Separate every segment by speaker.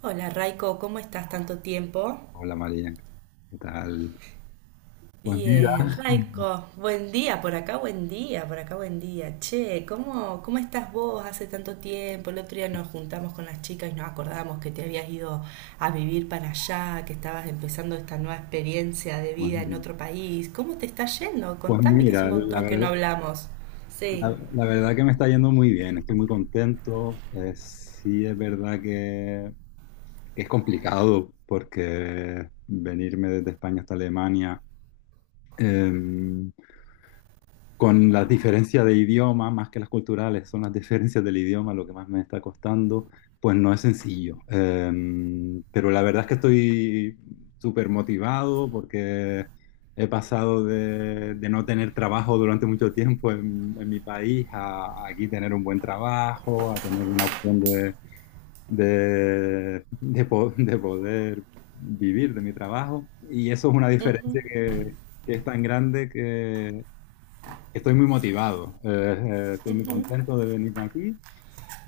Speaker 1: Hola Raiko, ¿cómo estás? Tanto tiempo.
Speaker 2: Hola María, ¿qué tal? Pues mira,
Speaker 1: Bien, Raiko, buen día por acá, buen día, por acá, buen día. Che, ¿cómo estás vos? Hace tanto tiempo. El otro día nos juntamos con las chicas y nos acordamos que te habías ido a vivir para allá, que estabas empezando esta nueva experiencia de
Speaker 2: pues,
Speaker 1: vida en otro país. ¿Cómo te está yendo?
Speaker 2: pues
Speaker 1: Contame, que hace
Speaker 2: mira,
Speaker 1: un
Speaker 2: la
Speaker 1: montón que no
Speaker 2: verdad,
Speaker 1: hablamos. Sí.
Speaker 2: la verdad que me está yendo muy bien, estoy muy contento. Sí es verdad que es complicado porque venirme desde España hasta Alemania, eh, con las diferencias de idioma, más que las culturales, son las diferencias del idioma lo que más me está costando, pues no es sencillo. Pero la verdad es que estoy súper motivado porque he pasado de no tener trabajo durante mucho tiempo en mi país a aquí tener un buen trabajo, a tener una opción de poder vivir de mi trabajo. Y eso es una diferencia que es tan grande. Estoy muy motivado, estoy muy contento de venir aquí,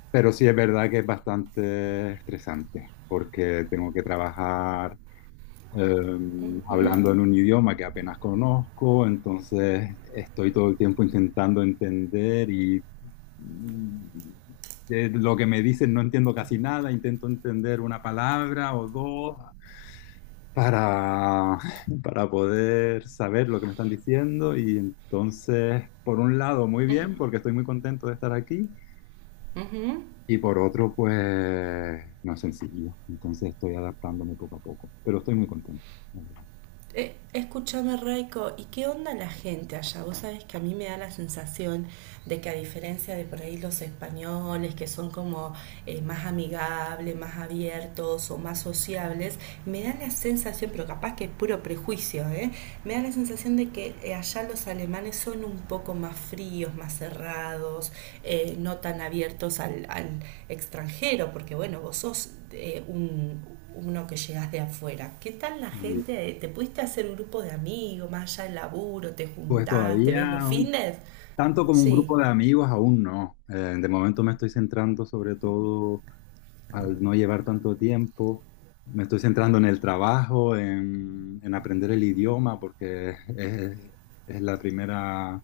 Speaker 2: pero sí es verdad que es bastante estresante porque tengo que trabajar hablando en un idioma que apenas conozco. Entonces estoy todo el tiempo intentando entender y mm, de lo que me dicen no entiendo casi nada, intento entender una palabra o dos, para, para poder saber lo que me están diciendo. Y entonces, por un lado, muy bien, porque estoy muy contento de estar aquí
Speaker 1: ¿Mm?
Speaker 2: y por otro, pues no es sencillo. Entonces estoy adaptándome poco a poco, pero estoy muy contento, la verdad.
Speaker 1: Escúchame, Raiko, ¿y qué onda la gente allá? Vos sabés que a mí me da la sensación de que, a diferencia de por ahí los españoles, que son como más amigables, más abiertos o más sociables, me da la sensación, pero capaz que es puro prejuicio, ¿eh? Me da la sensación de que allá los alemanes son un poco más fríos, más cerrados, no tan abiertos al extranjero, porque bueno, vos sos un uno que llegas de afuera. ¿Qué tal la gente? ¿Te pudiste hacer un grupo de amigos? Más allá del laburo, ¿te
Speaker 2: Pues
Speaker 1: juntás, te ves los
Speaker 2: todavía,
Speaker 1: fines?
Speaker 2: tanto como un
Speaker 1: Sí.
Speaker 2: grupo de amigos, aún no. De momento me estoy centrando sobre todo, al no llevar tanto tiempo. Me estoy centrando en el trabajo, en aprender el idioma, porque es la primera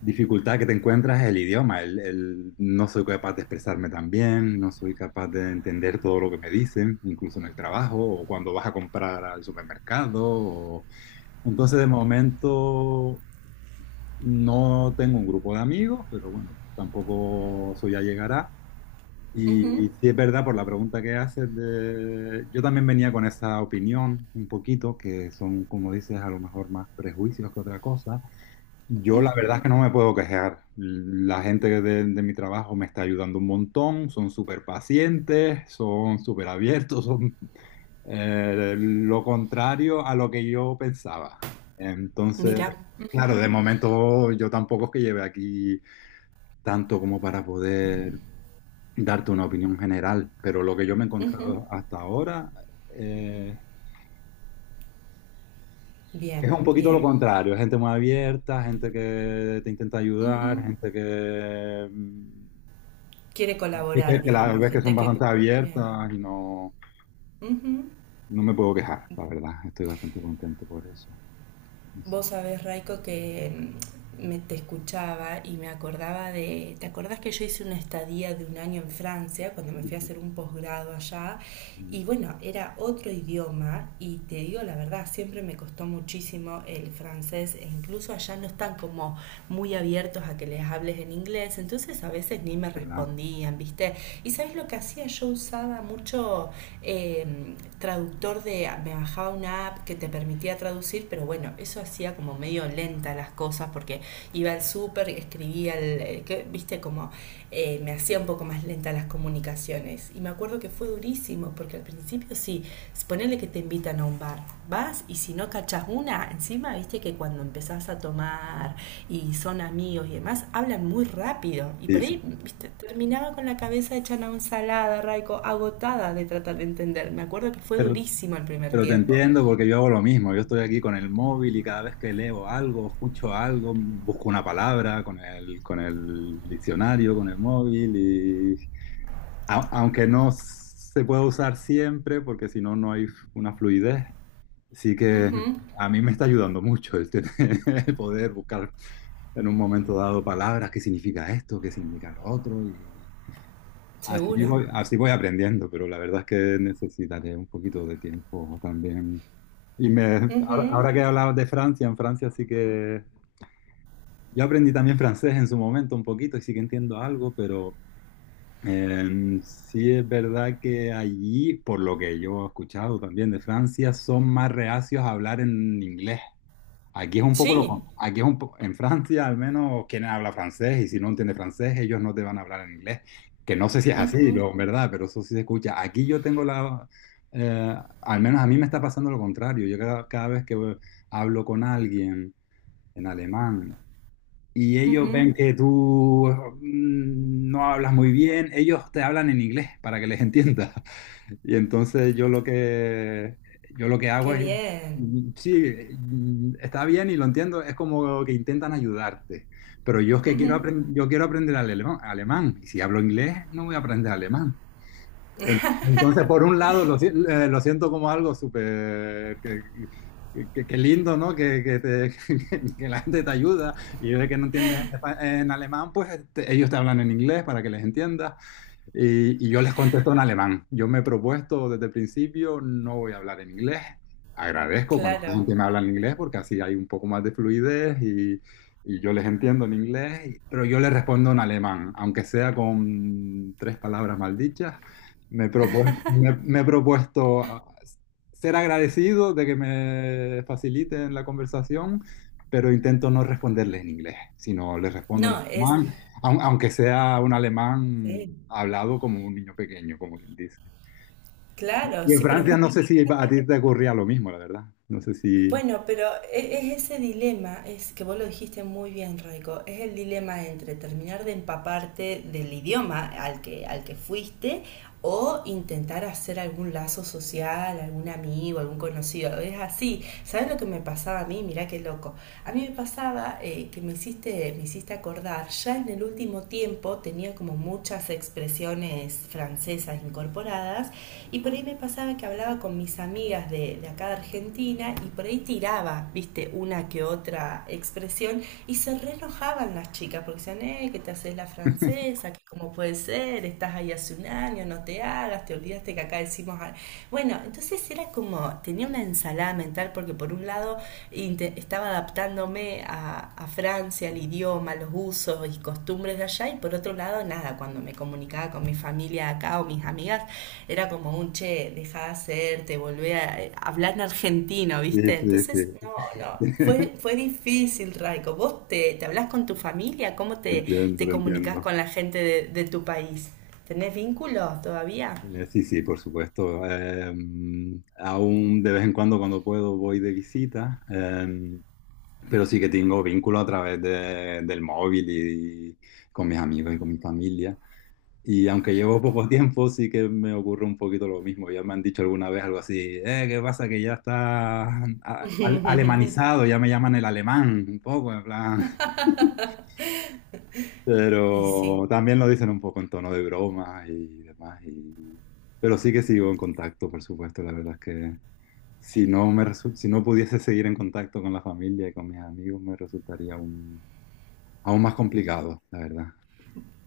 Speaker 2: dificultad que te encuentras, es el idioma. No soy capaz de expresarme tan bien, no soy capaz de entender todo lo que me dicen, incluso en el trabajo o cuando vas a comprar al supermercado. Entonces, de momento, no tengo un grupo de amigos, pero bueno, tampoco, eso ya llegará. Y,
Speaker 1: Ujú,
Speaker 2: y sí es verdad, por la pregunta que haces, de... yo también venía con esa opinión un poquito, que son, como dices, a lo mejor más prejuicios que otra cosa. Yo la
Speaker 1: ujú.
Speaker 2: verdad es que no me puedo quejar. La gente de mi trabajo me está ayudando un montón, son súper pacientes, son súper abiertos, lo contrario a lo que yo pensaba. Entonces,
Speaker 1: Mira.
Speaker 2: claro, de momento yo tampoco es que lleve aquí tanto como para poder darte una opinión general, pero lo que yo me he
Speaker 1: Ujú.
Speaker 2: encontrado hasta ahora, eh, es
Speaker 1: Bien,
Speaker 2: un poquito lo
Speaker 1: bien.
Speaker 2: contrario, gente muy abierta, gente que te intenta ayudar,
Speaker 1: Ujú. Quiere colaborar,
Speaker 2: que la
Speaker 1: digamos.
Speaker 2: ves que son
Speaker 1: Gente que...
Speaker 2: bastante
Speaker 1: Bien.
Speaker 2: abiertas y no,
Speaker 1: Ujú.
Speaker 2: no me puedo quejar, la verdad, estoy bastante contento por eso. Sí, sí,
Speaker 1: Vos sabés, Raiko, que mm, me te escuchaba y me acordaba de... ¿Te acordás que yo hice una estadía de 1 año en Francia cuando me fui a
Speaker 2: sí,
Speaker 1: hacer un posgrado allá?
Speaker 2: sí,
Speaker 1: Y bueno, era otro idioma y te digo la verdad, siempre me costó muchísimo el francés e incluso allá no están como muy abiertos a que les hables en inglés, entonces a veces ni me
Speaker 2: ¿verdad?
Speaker 1: respondían, ¿viste? Y ¿sabes lo que hacía? Yo usaba mucho traductor, de, me bajaba una app que te permitía traducir, pero bueno, eso hacía como medio lenta las cosas porque iba al súper, escribía, el, que, viste, como me hacía un poco más lenta las comunicaciones. Y me acuerdo que fue durísimo, porque al principio sí, ponele que te invitan a un bar, vas y si no cachas una, encima viste que cuando empezás a tomar y son amigos y demás, hablan muy rápido. Y por
Speaker 2: Sí, sí.
Speaker 1: ahí, viste, terminaba con la cabeza hecha una ensalada, Raico, agotada de tratar de entender. Me acuerdo que fue
Speaker 2: Pero,
Speaker 1: durísimo el primer
Speaker 2: pero te
Speaker 1: tiempo.
Speaker 2: entiendo porque yo hago lo mismo. Yo estoy aquí con el móvil y cada vez que leo algo, escucho algo, busco una palabra con el diccionario, con el móvil y aunque no se pueda usar siempre porque si no, no hay una fluidez. Sí que a mí me está ayudando mucho el poder buscar en un momento dado palabras, qué significa esto, qué significa lo otro y
Speaker 1: Seguro.
Speaker 2: así voy aprendiendo, pero la verdad es que necesitaré un poquito de tiempo también.
Speaker 1: Ujú.
Speaker 2: Ahora que hablabas de Francia, en Francia sí que... Yo aprendí también francés en su momento un poquito y sí que entiendo algo, pero sí es verdad que allí, por lo que yo he escuchado también de Francia, son más reacios a hablar en inglés. Aquí es un poco lo,
Speaker 1: Sí.
Speaker 2: con- aquí es un po- En Francia al menos quien habla francés, y si no entiende francés, ellos no te van a hablar en inglés, que no sé si es así
Speaker 1: Ujú.
Speaker 2: lo, en verdad, pero eso sí se escucha. Aquí yo tengo eh, al menos a mí me está pasando lo contrario. Yo cada vez que hablo con alguien en alemán y ellos
Speaker 1: Ujú.
Speaker 2: ven que tú no hablas muy bien, ellos te hablan en inglés para que les entiendas. Y entonces yo lo que hago
Speaker 1: Qué
Speaker 2: es,
Speaker 1: bien.
Speaker 2: mm, sí, está bien y lo entiendo, es como que intentan ayudarte, pero yo es que quiero
Speaker 1: Ujú.
Speaker 2: aprender, yo quiero aprender alemán, y si hablo inglés no voy a aprender alemán. Entonces, por un lado, lo, si- lo siento como algo súper que lindo, ¿no? Que que la gente te ayuda, y de que no entiendes en, en alemán, pues ellos te hablan en inglés para que les entiendas. Y yo les contesto en alemán. Yo me he propuesto desde el principio, no voy a hablar en inglés. Agradezco cuando la
Speaker 1: Claro.
Speaker 2: gente me habla en inglés porque así hay un poco más de fluidez, y yo les entiendo en inglés, pero yo les respondo en alemán, aunque sea con tres palabras maldichas. Me he propuesto, ser agradecido de que me faciliten la conversación, pero intento no responderles en inglés, sino les respondo en
Speaker 1: No, es...
Speaker 2: alemán. Aunque sea un alemán
Speaker 1: Sí,
Speaker 2: hablado como un niño pequeño, como quien dice.
Speaker 1: claro,
Speaker 2: Y en
Speaker 1: sí, pero es
Speaker 2: Francia
Speaker 1: un...
Speaker 2: no sé si a ti te ocurría lo mismo, la verdad. No sé si...
Speaker 1: Bueno, pero e- es ese dilema. Es que vos lo dijiste muy bien, Raico, es el dilema entre terminar de empaparte del idioma al que fuiste o intentar hacer algún lazo social, algún amigo, algún conocido. Es así. ¿Sabes lo que me pasaba a mí? Mirá qué loco. A mí me pasaba que me hiciste acordar, ya en el último tiempo tenía como muchas expresiones francesas incorporadas. Y por ahí me pasaba que hablaba con mis amigas de acá, de Argentina, y por ahí tiraba, viste, una que otra expresión y se re enojaban las chicas porque decían, que te haces la francesa, que cómo puede ser, estás ahí hace 1 año, no te hagas, te olvidaste que acá decimos... a-". Bueno, entonces era como, tenía una ensalada mental porque por un lado estaba adaptándome a Francia, el idioma, los usos y costumbres de allá, y por otro lado nada, cuando me comunicaba con mi familia acá o mis amigas era como un che, dejá de hacerte, volvé a hablar en argentino,
Speaker 2: Sí,
Speaker 1: ¿viste?
Speaker 2: sí,
Speaker 1: Entonces, no,
Speaker 2: sí.
Speaker 1: no, fue, fue difícil, Raico. ¿Vos te, te hablás con tu familia? ¿Cómo
Speaker 2: Te
Speaker 1: te,
Speaker 2: entiendo,
Speaker 1: te
Speaker 2: te
Speaker 1: comunicas
Speaker 2: entiendo.
Speaker 1: con la gente de tu país? ¿Tenés vínculos todavía?
Speaker 2: Sí, sí, por supuesto. Aún de vez en cuando, cuando puedo, voy de visita, pero sí que tengo vínculo a través del móvil y con mis amigos y con mi familia. Y aunque llevo poco tiempo, sí que me ocurre un poquito lo mismo. Ya me han dicho alguna vez algo así, ¿qué pasa? Que ya está alemanizado, ya me llaman el alemán, un poco, en plan.
Speaker 1: Y sí.
Speaker 2: Pero también lo dicen un poco en tono de broma y demás. Pero sí que sigo en contacto, por supuesto. La verdad es que si no pudiese seguir en contacto con la familia y con mis amigos, me resultaría aún más complicado, la verdad.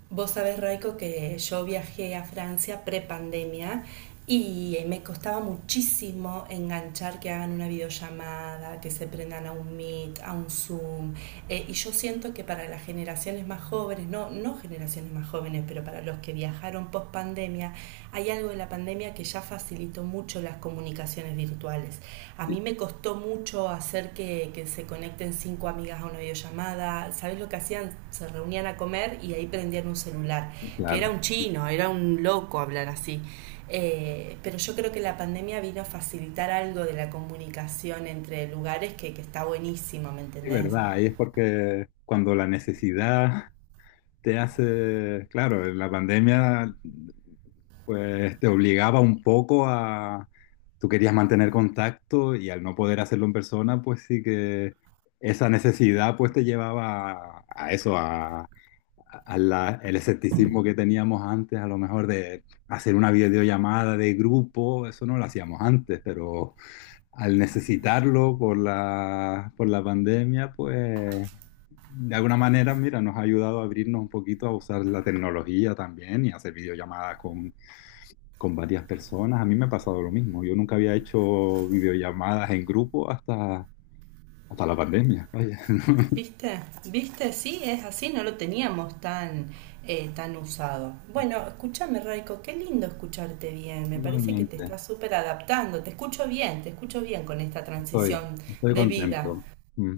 Speaker 1: Vos sabés, Raico, que yo viajé a Francia prepandemia y me costaba muchísimo enganchar que hagan una videollamada, que se prendan a un Meet, a un Zoom. Y yo siento que para las generaciones más jóvenes, no, no generaciones más jóvenes, pero para los que viajaron post pandemia, hay algo de la pandemia que ya facilitó mucho mucho las comunicaciones virtuales. A
Speaker 2: Sí,
Speaker 1: mí me costó mucho hacer que se conecten 5 amigas a una videollamada. ¿Sabes lo que hacían? Se reunían a comer y ahí prendían un celular, que era
Speaker 2: claro,
Speaker 1: un chino, era un loco hablar así. Pero yo creo que la pandemia vino a facilitar algo de la comunicación entre lugares que está buenísimo, ¿me
Speaker 2: es
Speaker 1: entendés?
Speaker 2: verdad, y es porque cuando la necesidad te hace, claro, la pandemia pues te obligaba un poco a, tú querías mantener contacto y al no poder hacerlo en persona, pues sí que esa necesidad pues te llevaba a eso, a el escepticismo que teníamos antes, a lo mejor, de hacer una videollamada de grupo, eso no lo hacíamos antes, pero al necesitarlo por la pandemia, pues de alguna manera, mira, nos ha ayudado a abrirnos un poquito a usar la tecnología también y a hacer videollamadas con varias personas. A mí me ha pasado lo mismo. Yo nunca había hecho videollamadas en grupo hasta la pandemia. Vaya, ¿no?
Speaker 1: ¿Viste? ¿Viste? Sí, es así, no lo teníamos tan, tan usado. Bueno, escúchame, Raiko, qué lindo escucharte bien. Me parece que te
Speaker 2: Igualmente,
Speaker 1: estás súper adaptando. Te escucho bien con esta
Speaker 2: estoy,
Speaker 1: transición
Speaker 2: estoy
Speaker 1: de vida.
Speaker 2: contento. Mm,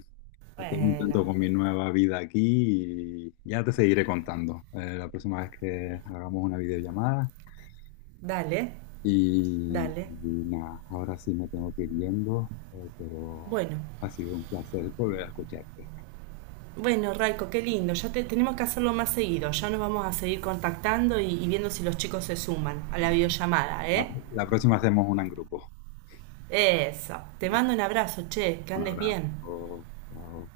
Speaker 2: Estoy
Speaker 1: Bueno,
Speaker 2: contento con mi nueva vida aquí y ya te seguiré contando, la próxima vez que hagamos una videollamada.
Speaker 1: dale,
Speaker 2: Y
Speaker 1: dale.
Speaker 2: nada, ahora sí me tengo que ir yendo, pero
Speaker 1: Bueno,
Speaker 2: ha sido un placer volver a escucharte.
Speaker 1: bueno, Raiko, qué lindo. Ya te... tenemos que hacerlo más seguido. Ya nos vamos a seguir contactando y viendo si los chicos se suman a la videollamada, ¿eh?
Speaker 2: La próxima hacemos una en grupo.
Speaker 1: Eso. Te mando un abrazo, che, que
Speaker 2: Un
Speaker 1: andes bien.
Speaker 2: abrazo. Chao.